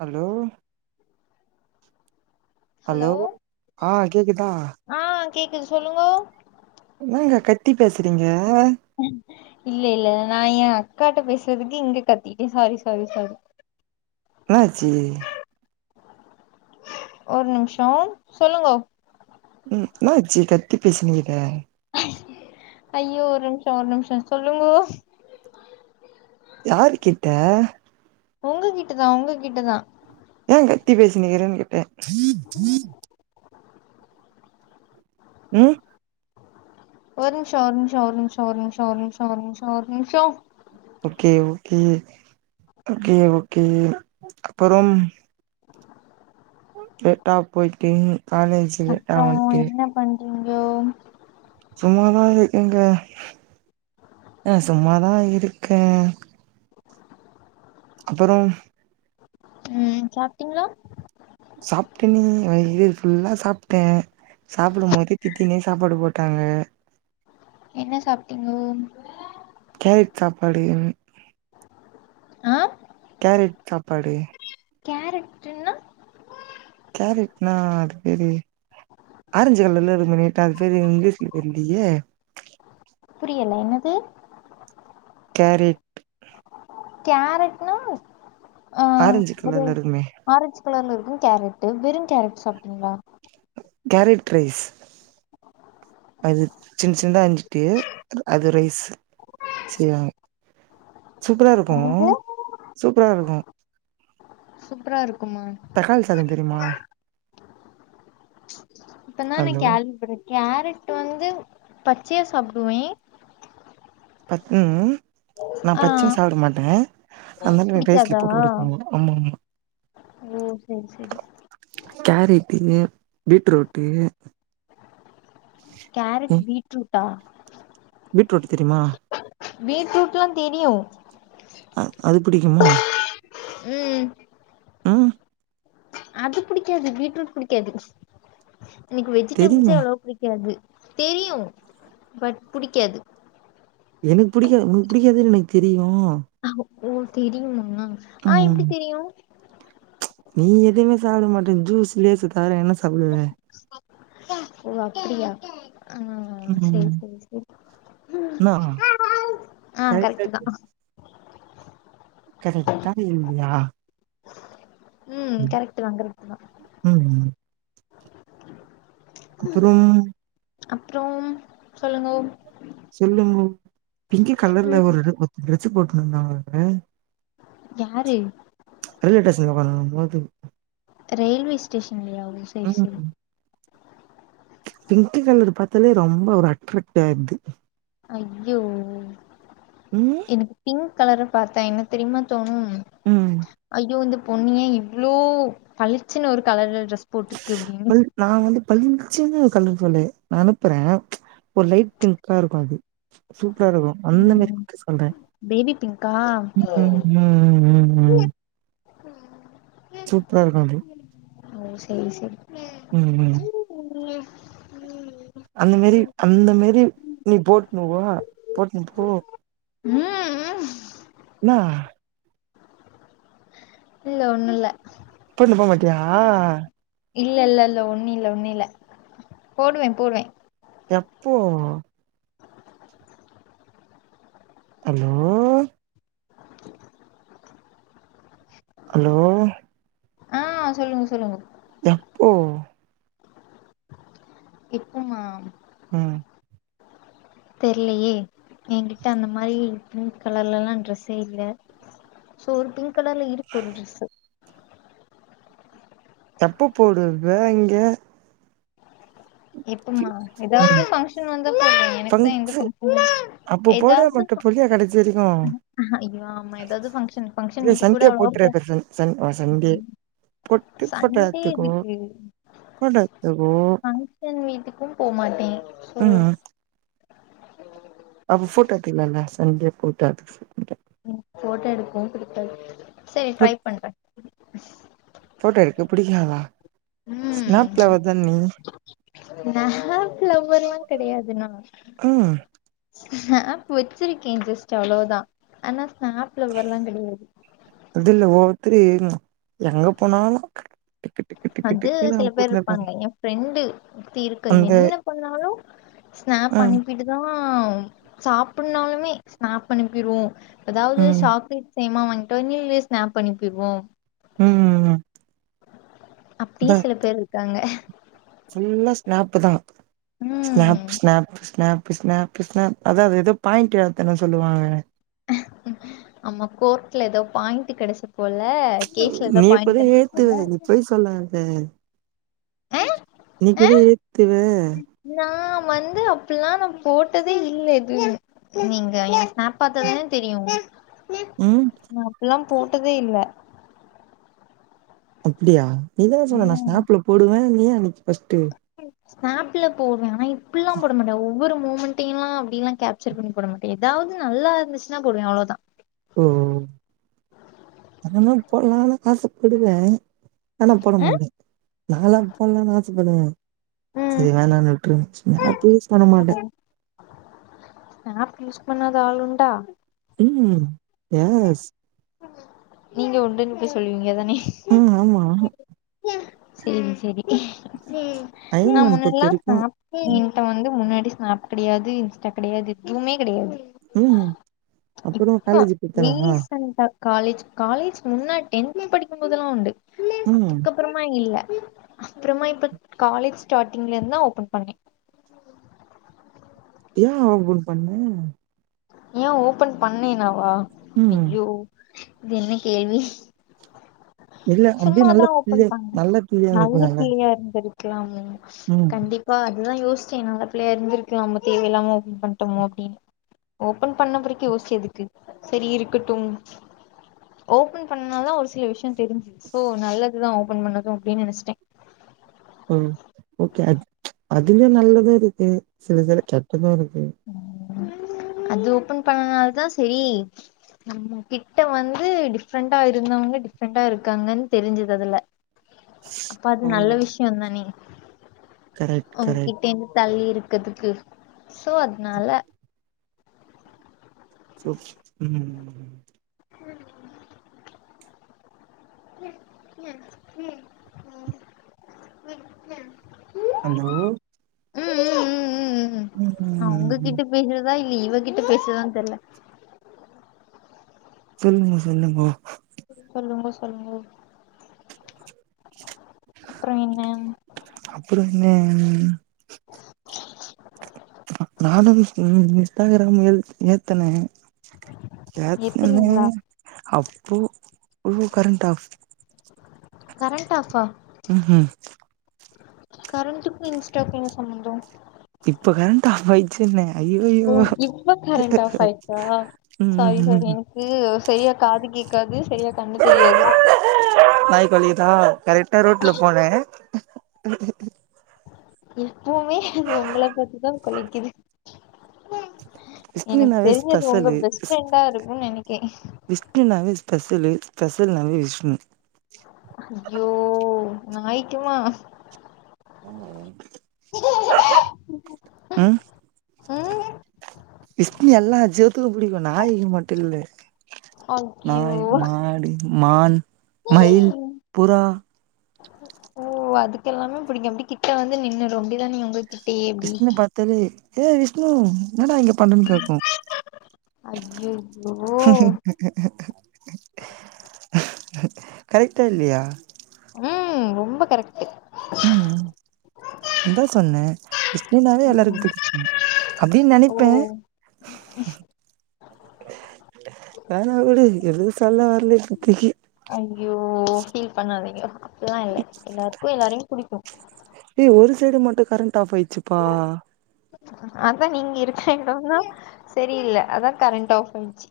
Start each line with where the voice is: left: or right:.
right: Hello hello ஆஹ் கேக்குதா
left: ஆ கேக்குது சொல்லுங்கோ
right: என்னங்க கத்தி பேசுறீங்க
left: இல்ல இல்ல நா ஏன் ஆ அக்காட்ட பேசுறதுக்கு இங்க கத்திட்டே சாரி சாரி சாரி
right: என்னாச்சி
left: ஒரு நிமிஷம் சொல்லுங்கோ
right: ம் என்னாச்சி கத்தி பேசுனீங்க இப்ப
left: ஐயோ ஒரு நிமிஷம் ஒரு நிமிஷம் சொல்லுங்கோ
right: யாரு கிட்ட
left: உங்ககிட்டதா உங்ககிட்டதா
right: ஏன் கத்தி பேசினிக்கிறேன்னு கேட்டேன் உம்
left: ஒரு நிமிஷம் ஒரு நிமிஷம் ஒரு நிமிஷம் ஒரு நிமிஷம் ஒரு நிமிஷம் ஒரு நிமிஷம் ஒரு நிமிஷம்
right: ஓகே ஓகே ஓகே ஓகே அப்புறம் சேரி பாப்போ இப்ப காலேஜ் லேட் ஆவலயா
left: அப்றோ
right: உனக்கு
left: என்ன பண்றீங்கோ
right: சும்மாதா இருக்கங்க ஆஹ் சும்மாதான் இருக்கேன் அப்புறம்
left: ம் சாப்பிட்டீங்களா
right: சாப்ட்டனே வயிறு ஃபுல்லா சாப்பிட்டே சாப்டும் போது திட்டினே சாப்பாடு போட்டாங்க
left: என்ன சாப்பிட்டீங்கோ
right: [unintelligible]
left: ஆஹ்
right: கேரட் சாப்பாடு
left: கேரட்டுன்னா
right: கேரட்னா அது பேரி ஆரஞ்சு கலர்லலாம் இருக்கும் நீட்டா அது பேரு இங்கிலீஷ்ல தெரிலையே
left: புரியல என்னது
right: கேரிட்
left: கேரட் னா
right: ஆரஞ்சு கலர்ல இருக்குமே
left: கலர்ல இருக்கு கேரட்டு வெறு கேரட் சாப்ட்டீங்ளா
right: கேரட் க்ரைஸ் அது சின் சின்தா அஞ்சுட்டு அது ரைஸ் சியா சூபரா இருக்கு
left: என்னது
right: சூபரா இருக்கு
left: சூப்பரா இருக்குமா
right: தக்காளி சாத தெரிமா
left: இப்பந்தா நா
right: ஹலோ
left: க்யாள்வி படே கேரட் வந்து பச்யா சாப்டுவே
right: பத் ம் ம் நா
left: ஆ
right: பச்யு சாவ்ட மாட்ட அந்தானு வெட் போட்டு ரைஸ்ல
left: புடிக்காதா
right: போட்டு குடுப்பாங்கோ ஆமம்மா
left: ஓ செரி செரி
right: கேரிட்டு பீட்ரோட்டு
left: கேரட் பீட்ரூட்டா
right: வீட்ரோட்டு தெரிமா
left: வீட்ரூட்லா தெரியு
right: அ அது பிடிக்குமா
left: ம் அது புடிக்காது பீட்ரூட் புடிக்காது எனுக்கு வெஜிடபுள்ஸே
right: தெரியுமே
left: எவ்வளவா புடிக்காது தெரியு பட் புடிக்காது
right: எனுக் புடிக்காத் உனுக் புடிக்காதுன்னு எனக் தெரியு
left: ஒ தெரியுமா அ
right: ம்.
left: எப்டி தெரியு
right: நீ எதுமே சாப்ட மாட்ட ஜூஸ் லேசு தவர என்ன சாப்புடுவ
left: ஒ அப்டியா அ சேரி
right: ம்.
left: சேரி சேரி
right: நா
left: அ
right: கரெக்டா
left: கரெக்ட்டு தா
right: கரெக்ட்டா இல்லியா
left: ம் கரெக்ட்டு தா கரெக்ட்டு தா
right: ம். குப்புரு
left: அப்றோம் சொல்லுங்கோ
right: சொல்லுங்கோ பிங்கி கலர்ல
left: ம்
right: ஒருடு ஒத்து ட்ரெஸ்ஸு போட்டுந்தாங்க [unintelligible]
left: யாரு
right: ரைவே டேஷ்னுக ஒக்கானுன மோது
left: ரெயில்வே ஸ்டேஷன்லியா ஒ சேர் செரி
right: பிங்க்கு கலர் பாத்தாலே ரொம்ப ஒரு அட்ரக்ட் ஆயிர்து
left: அயோ
right: ம்.
left: எனக்கு பிங்க் கலர பார்த்தா என்ன தெரிய்மா தோணு
right: ம்.
left: ஐயோ இந்து பொண்ணு ஏ இவ்ளோ பளிச்சினு ஒரு கலர்ல ட்ரெஸ் ஸ் போட்ருக்கு அப்டினு
right: பளிஞ்சினு கலர் சொல்லே நா அனுப்புற ஒரு லைட் பிங்க்கா இருக்கு அது ப்ரா இருக்கு அந்த
left: ம்
right: மேரிக்கு சொல்றே
left: பேபி பிங்க்கா
right: ம்
left: உஹம்
right: சூப்ரா இருக்கு அது
left: ஒ செரி செரி
right: ம் ம்
left: உம்
right: அந்த மேரி அந்த மேரி நீ போட்னு வா போட்னு போ
left: ம் ம்
right: ஆஹ
left: இல்ல ஒன்னுல்ல
right: இம்ப மட்யா
left: இல்ல இல்ல இல்ல ஒன்னில்ல ஒன்னில்ல போடுவே போடுவே
right: எப்போ ஹலோ ஹலோ
left: ஆ சொல்லுங்க சொல்லுங்க
right: எப்போ
left: எப்போமா
right: ம்
left: தெர்லயே ஏங்கிட்ட அந்த மாரி பிங்க் கலர்லல்லா ட்ரெஸ்ஸே இல்ல சோ ஒரு பிங்க் கலர்ல இருக்கு ஒரு ட்ரெஸ்ஸு
right: தப்பு போட்றது இங்க
left: எப்பமா
right: ம்.
left: எதாவது ஃபங்க்ஷன் வந்தா போடுறே எனக்குதா
right: ஃபங்க்ஷ
left: எங்க [unintelligible]
right: அப்போ போட மட்டு புளிய கெடைச்சிருக்கு
left: ஐயோ ஆமா ஏதாவது ஃபங்க்ஷன் ஃபங்க்ஷன்
right: இல்ல
left: வீட்டுக்கு கூட
right: சந்தியா
left: அவ்ளவா போ
right: போட்டுருக்றத சந் சந் சந்தே பொட்டு
left: சண்டே
right: ஃபோட்டத்துக்கு
left: இதுக்கு
right: ஃபோட்டெத்து போ
left: ஃபங்க்ஷன் வீட்டுக்கும் போமாட்டே சோ
right: உம்
left: [unintelligible]
right: அப்ப ஃபோட்டோத்திங்கலன சஞ்சே கூட்ட
left: ஃபோட்டோ எடுத்தோ புடிக்காது செரி ட்ரை பண்றே
right: ஃபோட்டோ எடுக்க பிடிகாதா
left: ம்
right: ஸ்னாப்லவ்வர் தான நீ
left: ஸ்னாப் லவ்வருல்லா கெடையாது நா
right: ம்
left: ஸ்னாப் வச்சுருக்கே ஜெஸ்ட் அவ்ளோவுதா ஆனா ஸ்னாப் லவ்வர்லா
right: [unintelligible]
left: கெடையாது
right: அது இல்ல ஒவ்வொருத்துரு ம்ங் எங்க போனாலு டிக்கு டிக்கு டிக்கு
left: அது
right: டிக்குனு
left: சில பேர்
right: போட்டுனு
left: இருப்பாங்க ஏ ஃப்ரெண்டு ஒருத்தி இருக்கு
right: அந்த
left: என்ன பண்ணாலு ஸ்னாப்
right: ம்
left: அனுப்பிட்டு தா ஹ சாப்புட்னாலுமே ஸ்னாப் அனுப்பிடுவோ அதாவ்து
right: ம்
left: சாப்டு சேங்மாமா வாங்ட்டு நீயே ஸ்னாப் பண்ணி போய்டுவோ
right: உம் ம் ம்
left: அப்டியே சில பேர் இருக்காங்க
right: புல்லா ஸ்னாப் தா ஸ்னாப்
left: ம்
right: ஸ்னாப் ஸ்னாப் ஸ்னாப் ஸ்னாப் அதாவ அது ஏதோ பாயிண்ட் எத்தன சொல்லுவாங்க
left: ஆமா கோர்ட்ல ஏதோ பாயிண்ட் கெடச்ச போல கேஸ்ல எதோ
right: நீ கூட
left: பாயிண்டு
right: ஏத்துவ நீ பொய் நீக்குவ ஏத்துவ
left: நான் வந்து அப்புட்ல்லா நா போட்டதே இல்ல இது நீங்க ஏ ஸ்னாப் பாத்தாதான தெரியு உங்
right: ம்
left: அப்புல்லா போட்டதே இல்ல
right: அப்டியா நீதான சொன்ன நா
left: ம்
right: ஸ்னாப்ல போடுவே நீ அன்னைக்கு ஃபர்ஸ்ட்டு
left: ஸ்நாப்ல போட்வே ஆனா இப்புட்ல்லா போட மாட்டே ஒவ்வொரு மூமெண்டெல்லா அப்டில்லா கேப்சர் பண்ணிட மாட்டே எதாவ்து நல்லா இருந்துசுன்னா போடுவே அவ்ளோதா
right: ஓ அதெல்லா போட்லானு ஆசப்படுவே ஆனா போட
left: அ
right: மாட்டே நால்லா போட்லானு ஆச படுவ
left: ம்
right: செரி வேனா நா விட்டுவச்ருக்க ஆப் யூஸ் பண்ண மாட்டே
left: ஸ்னாப் யூஸ் பண்ணாத ஆளுண்டா
right: உம் ஏஸ்
left: நீங்க உண்டுன்னு போய் சொல்லுவீங்கத
right: உம் ஆமா
left: செரி செரி நா
right: அயன்மேன் பத்தி
left: முன்னாட்ல்லா
right: இருக்கு
left: ஸ்னாப் வந்து முன்னா ஸ்னாப் கிடையாது இன்ஸ்டா கிடையாது எதுவுமே கிடையாது
right: ம் அப்பறோ காலேஜு போய்
left: ரீசண்டா காலேஜ் காலேஜ் முன்னா டென்து படிக்கும்போதெல்லா உண்டு
right: ம்
left: அதுக்கப்புறமா இல்ல அப்புறமா இப்ப காலேஜ் ஸ்டார்டிங்ல இருந்தா ஓபன் பண்ணே
right: ஏ ஓபன் பண்ணே
left: ஏ ஓபன் பண்ணீங்கவா
right: ம்
left: ஐயோ இது என்ன கேள்வி
right: இல்ல அப்டியே
left: சும்மாாதா
right: நல்ல
left: ஓபன்
right: பிள்ளை
left: பன்னே
right: நல்ல பிள்ளையா
left: நல்ல
right: இருந்திருக்கலால்ல
left: பிள்ளயா இருந்தது லா அவங்க [unintelligible]
right: ம்
left: கண்டிப்பா அதுதா யோச ச நல்ல பிள்ளையா இருந்திருக்கலாம தேவையில்லாம ஓபன் பண்டோமே அப்டின் ஓபன் பண்ண பிறகு யோச்சு எதுக்கு சரி இருக்கட்டும் ஓபன் பண்ணாதா ஒரு சில விஷய தெரி சோ நல்லதுதா ஓபன் பண்ணது அப்டின்னு நனச்சிட்டே
right: ம் ஓகே அது அதுல நல்லது இருக்கு சிலதுல கெட்டது இருக்கு ம்
left: அது ஓபன் பண்ணனால தா சரி நம்ப கிட்ட வந்து டிஃப்ரெண்டா இருந்தவங்க டிஃப்ரெண்டா இருக்காங்கன்னு தெரிஞ்சது அதுல அப்ப அது நல்ல
right: ம்
left: விஷிய தானே
right: கரெக்ட் கரெக்ட்
left: உங்ககிட்டே இருந்து தள்ளி இருக்கறதுக்கு சோ அதுனால
right: ஸ்லோ ம் ம் ம் ம் ம் ம்
left: ம் ம் உம் உம் உம் உம் உம் உம்
right: ஹலோ
left: ம் ம் ம் ம்
right: ம் ம் ம் ம்
left: தா இல்ல இவகிட்ட பேச்றதான் தெரில
right: சொல்லுங்க சொல்லுங்கோ
left: சொல்லுங்கோ சொல்லுங்கோ அப்புற என்ன
right: ம் நானு இன்ஸ்ட் இன்ஸ்டாகிராம் ஏ ஏத்துனே யாத்துனே
left: எத்துனீங்களா
right: அப்போ உ கரண்ட் ஆஃப்
left: கரண்ட் ஆஃபா கரண்ட்டுக்கு இன்ஸ்டாக்கு என்ன சம்மந்தோ
right: இப்ப கரண்ட்டு ஆஃப் ஆயிச்சுன்னே ஐயயோ
left: ஓ இப்ப கரண்ட் ஆஃப் ஆயிடுச்சா சாரி சாரி எனக்கு சரியா காது கேக்காது சரியா கண்ணு தெரியாது
right: நாய் கொலைக்கிதா கரெக்டா ரோட்டுல போனே
left: எப்போமே அது உங்கள பாத்துதா கொலைக்கிது
right: விஷ்ணு நாவே
left: அது உங்க
right: ஸ்பெஷலு
left: பெஸ்ட்
right: விஷ்
left: ஃப்ரெண்டா இருக்குன்னு நெனைக்கே
right: விஷ்ணு நாவே ஸ்பெஷ் ஷலு ஸ்பெஷல் நாவே விஷ்ணு
left: ஐயோ நாய்க்குமா
right: ஆமாங்க ம்
left: ம்
right: விஷ்னு நல்லா விஷ்யத்துல புடிக்கு நாயி மட்டு இல்ல
left: ஐயோ
right: நாய் மாடு மான் மயில் புறா
left: ஓ அதுக்கெல்லாமே புடிக்கு அப்டி கிட்ட வந்து நின்னுடு அப்டிதா நீங்க உங்க
right: விஷ்ணு பாத்தாலே ஏய் விஷ்ணு என்னடா இங்க பண்றேனு கேக்கு
left: ஐயையோ
right: கரக்டா இல்லையா
left: ம் ரொம்ப கரெக்டு
right: ம் அந்தா சொன்ன விஷ்ணுனாலே
left: ம்
right: எல்லாருக்கு புடிக்கும் அப்டின்னு
left: ஓ
right: நெனைப்பேன் வேணா வுடு எதுவு சொல்ல வர
left: ஐயோ ஃபீல் பண்ணாதீங்க அப்பில்லா இல்ல எல்லாருக்கு எல்லாரையு புடிக்கு
right: ஏய் ஒரு சைடு மட்டு கரண்ட் ஆஃப் ஆய்ச்சிப்பா
left: அதா நீங்க இருக்கற எடந்தான் சரியில்ல அதான் கரண்ட் ஆஃப் ஆயிடுச்சி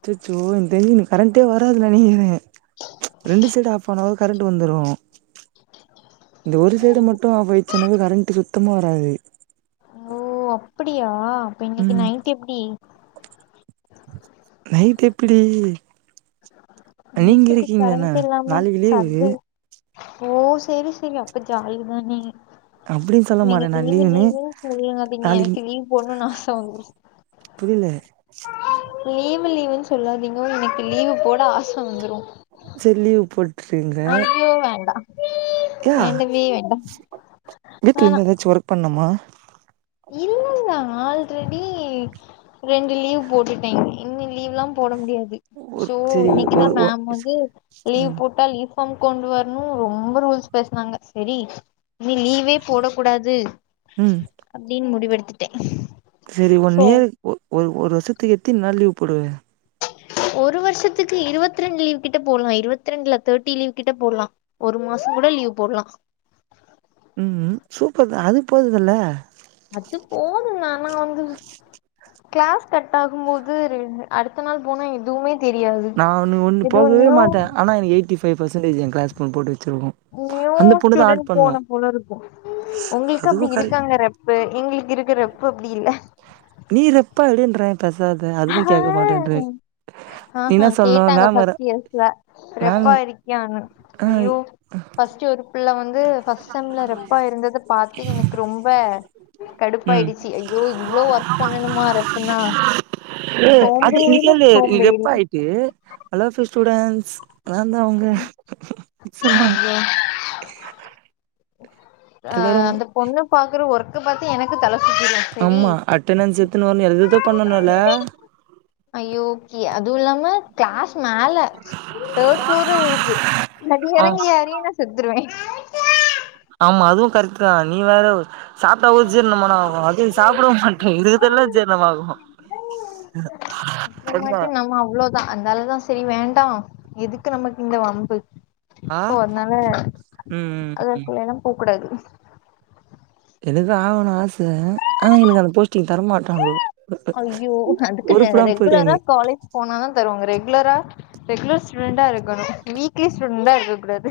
right: அச்சசோ எனக்கு தெரிஞ்சி இன்னக்கி கரண்ட்டே வராது நெனக்கிரேன் ரெண்டு சைடும் ஆஃப் ஆன கரண்ட் வந்துரு இந்த ஒரு சைடு மட்டு ஆஃப் ஆயிச்சுனாவே கரண்ட் சுத்தமா வராது
left: அப்டியா அப்ப இன்னைக்கு
right: ம்
left: நைட் எப்டி
right: தெப்டி நீங்க
left: நைட் எப்டி
right: இருக்கீங்கதாண்ண
left: கரண்ட் இல்லாம
right: நாளைக்கு லீவு
left: சர்து ஓ செரி செரி அப்ப ஜாலிதா நீங்க
right: அப்டின்னு சொல்ல மாட்டே
left: நீங்க
right: நா
left: லீவு
right: லீவுன்னு
left: லீவுன் சொல்லாதீங்க எனக்கு லீவ் போட்ணுனு ஆச வந்துரு
right: புரியில
left: லீவு லீவுன் சொல்லாதீங்க எனக்கு லீவு போட ஆச வந்துரு
right: செரி லீவ் போடு
left: ஐயோ வேண்டா
right: யா
left: வேண்டவே வேண்டா
right: வீட்ல இருந்து ஏதாச்சு ஒர்க் பண்ணுமா
left: இல்லல்ல ஆல்ரெடி ரெண்டு லீவ் போட்டுட்டேங்க இன்னி லீவ்ல்லா போட முடியாது து
right: ஒரு
left: சோ
right: செரி
left: இன்னைக்கு தா
right: ஒரு ஒ
left: மேம் வந்து லீவ்
right: ம்
left: போட்டா லீவ் ஃபார்ம் கொண்டு வரணு ரொம்ப ரூல்ஸ் பேசுனாங்க செரி இனி லீவே போடக் கூடாது
right: ம்
left: முடிவெடுத்துட்டே
right: செரி ஒன்
left: சோ
right: இயர் ஒ ஒ ஒரு வருஷத்துக்கு எத்தின் நாள் லீவ் போடுவ
left: ஒரு வருஷத்துக்கு இருவத்ரெண்டு லீவ் கிட்ட போட்லா இருவத்தி ரெண்டுல தேர்ட்டி லீவ் கிட்ட போட்லா ஒரு மாச கூட லீவ் போட்லா
right: ம் சூப்பர் தா அது போகுதுல்ல
left: அது போதுங்க ஆனா வந்து க்ளாஸ் கட் ஆகும் போது அடுத்த நாள் போனா எதுவுமே தெரியாது
right: நா ஒன்னு ஒன்னு
left: எதோ
right: போகவே
left: நியூ
right: மாட்ட ஆனா எனகு எயிட்டி ஃபைவ் பர்சன்டேஜ் என் க்ளாஸ் மேம் போட்டு வப் சிருக்கு
left: நியூ
right: அந்த பொண்ணு தா ஆட்
left: ஸ்டூடெண்ட்
right: பண்ணு
left: போன போல இருக்கு உங்களுக்கு
right: அதுவு
left: அப்டி
right: கரெக்ட்
left: இருக்காங்க ரெப்பு எங்ளுக்கு இருக்க ரெப்பு அப்டி இல்ல
right: நீ ரெப்பா எடுன்றே பெசாத அதுவு கேக்க மாட்டேன்று
left: ஆஹ் ஆஹா கேட்டாங்க ஃபஸ்ட் இயர்ஸ்ல
right: மேம்
left: ரெப்பா இருக்கியானு
right: ஆ
left: ஐயோ ஃபஸ்ட் ஒரு பிள்ள வந் து ஃபஸ்ட் செம்ல ரெப்பா இருந்தது பாத்தி எனக்கு ரொம்ப
right: ம்
left: கடுப்பாயிடுச்சி ஐயோ இவ்ளோ ஒர்க் பண்ணணுமா ரெப்புனா
right: ஏ அதுக்கு
left: சோம்பேறில
right: நிக்கல்லு நீ
left: சோம்பேறி
right: ரெப்பாயிட்டு ஆல் ஆஃப் யூ ஸ்டூடன்ஸ் நாந்தா உங்க [unintelligible]
left: ஐயோ
right: [inaudible]
left: ஆ
right: எல்லாரு
left: அந்த பொண்ணு பாக்குற ஒர்க்க பாத்து எனக்கு தல சுத்திரும் செரி
right: ஆமா அட்டனன்ஸ் எத்துன்னு வரணு எது எதோ பண்ணணுல்ல
left: ஐயோ அதுவு இல்லாம க்ளாஸ் மேல தேர்ட் ஃப்ளோரு இருக்கு அது
right: ஆ
left: எறங்கி ஏறி நா செத்துருவ
right: ஆமா அதுவு கரெக்டு தா நீ வேற சாப்ட்டாவு ஜீர்ணமானா ஆகு அது நீ சாப்டவு மாட்ர இருக்குறதெல்லா ஜீர்ணமாகு
left: அப்றமாட்டி நம்ம அவ்ளோதா அந்தாலதா சரி வேண்டா எதுக்கு நமக்கு இந்த வம்பு
right: ஆ
left: சோ அத்னால
right: ம் ம் ம்
left: அதுக்குள்ள எல்லா போ கூடாது
right: எதுதா ஆவனு ஆ ச ஆனா எனக்கு அந்த போஸ்டிங் தர மாட்ராங்கோ உருப்புடாம் போய்டேனு
left: போனா தா தருவாங்க ரெகுலரா ரெகுலர் ஸ்டுடெண்டா இருக்கனு வீக்லி ஸ்டுடென்டா இருக்க கூடாது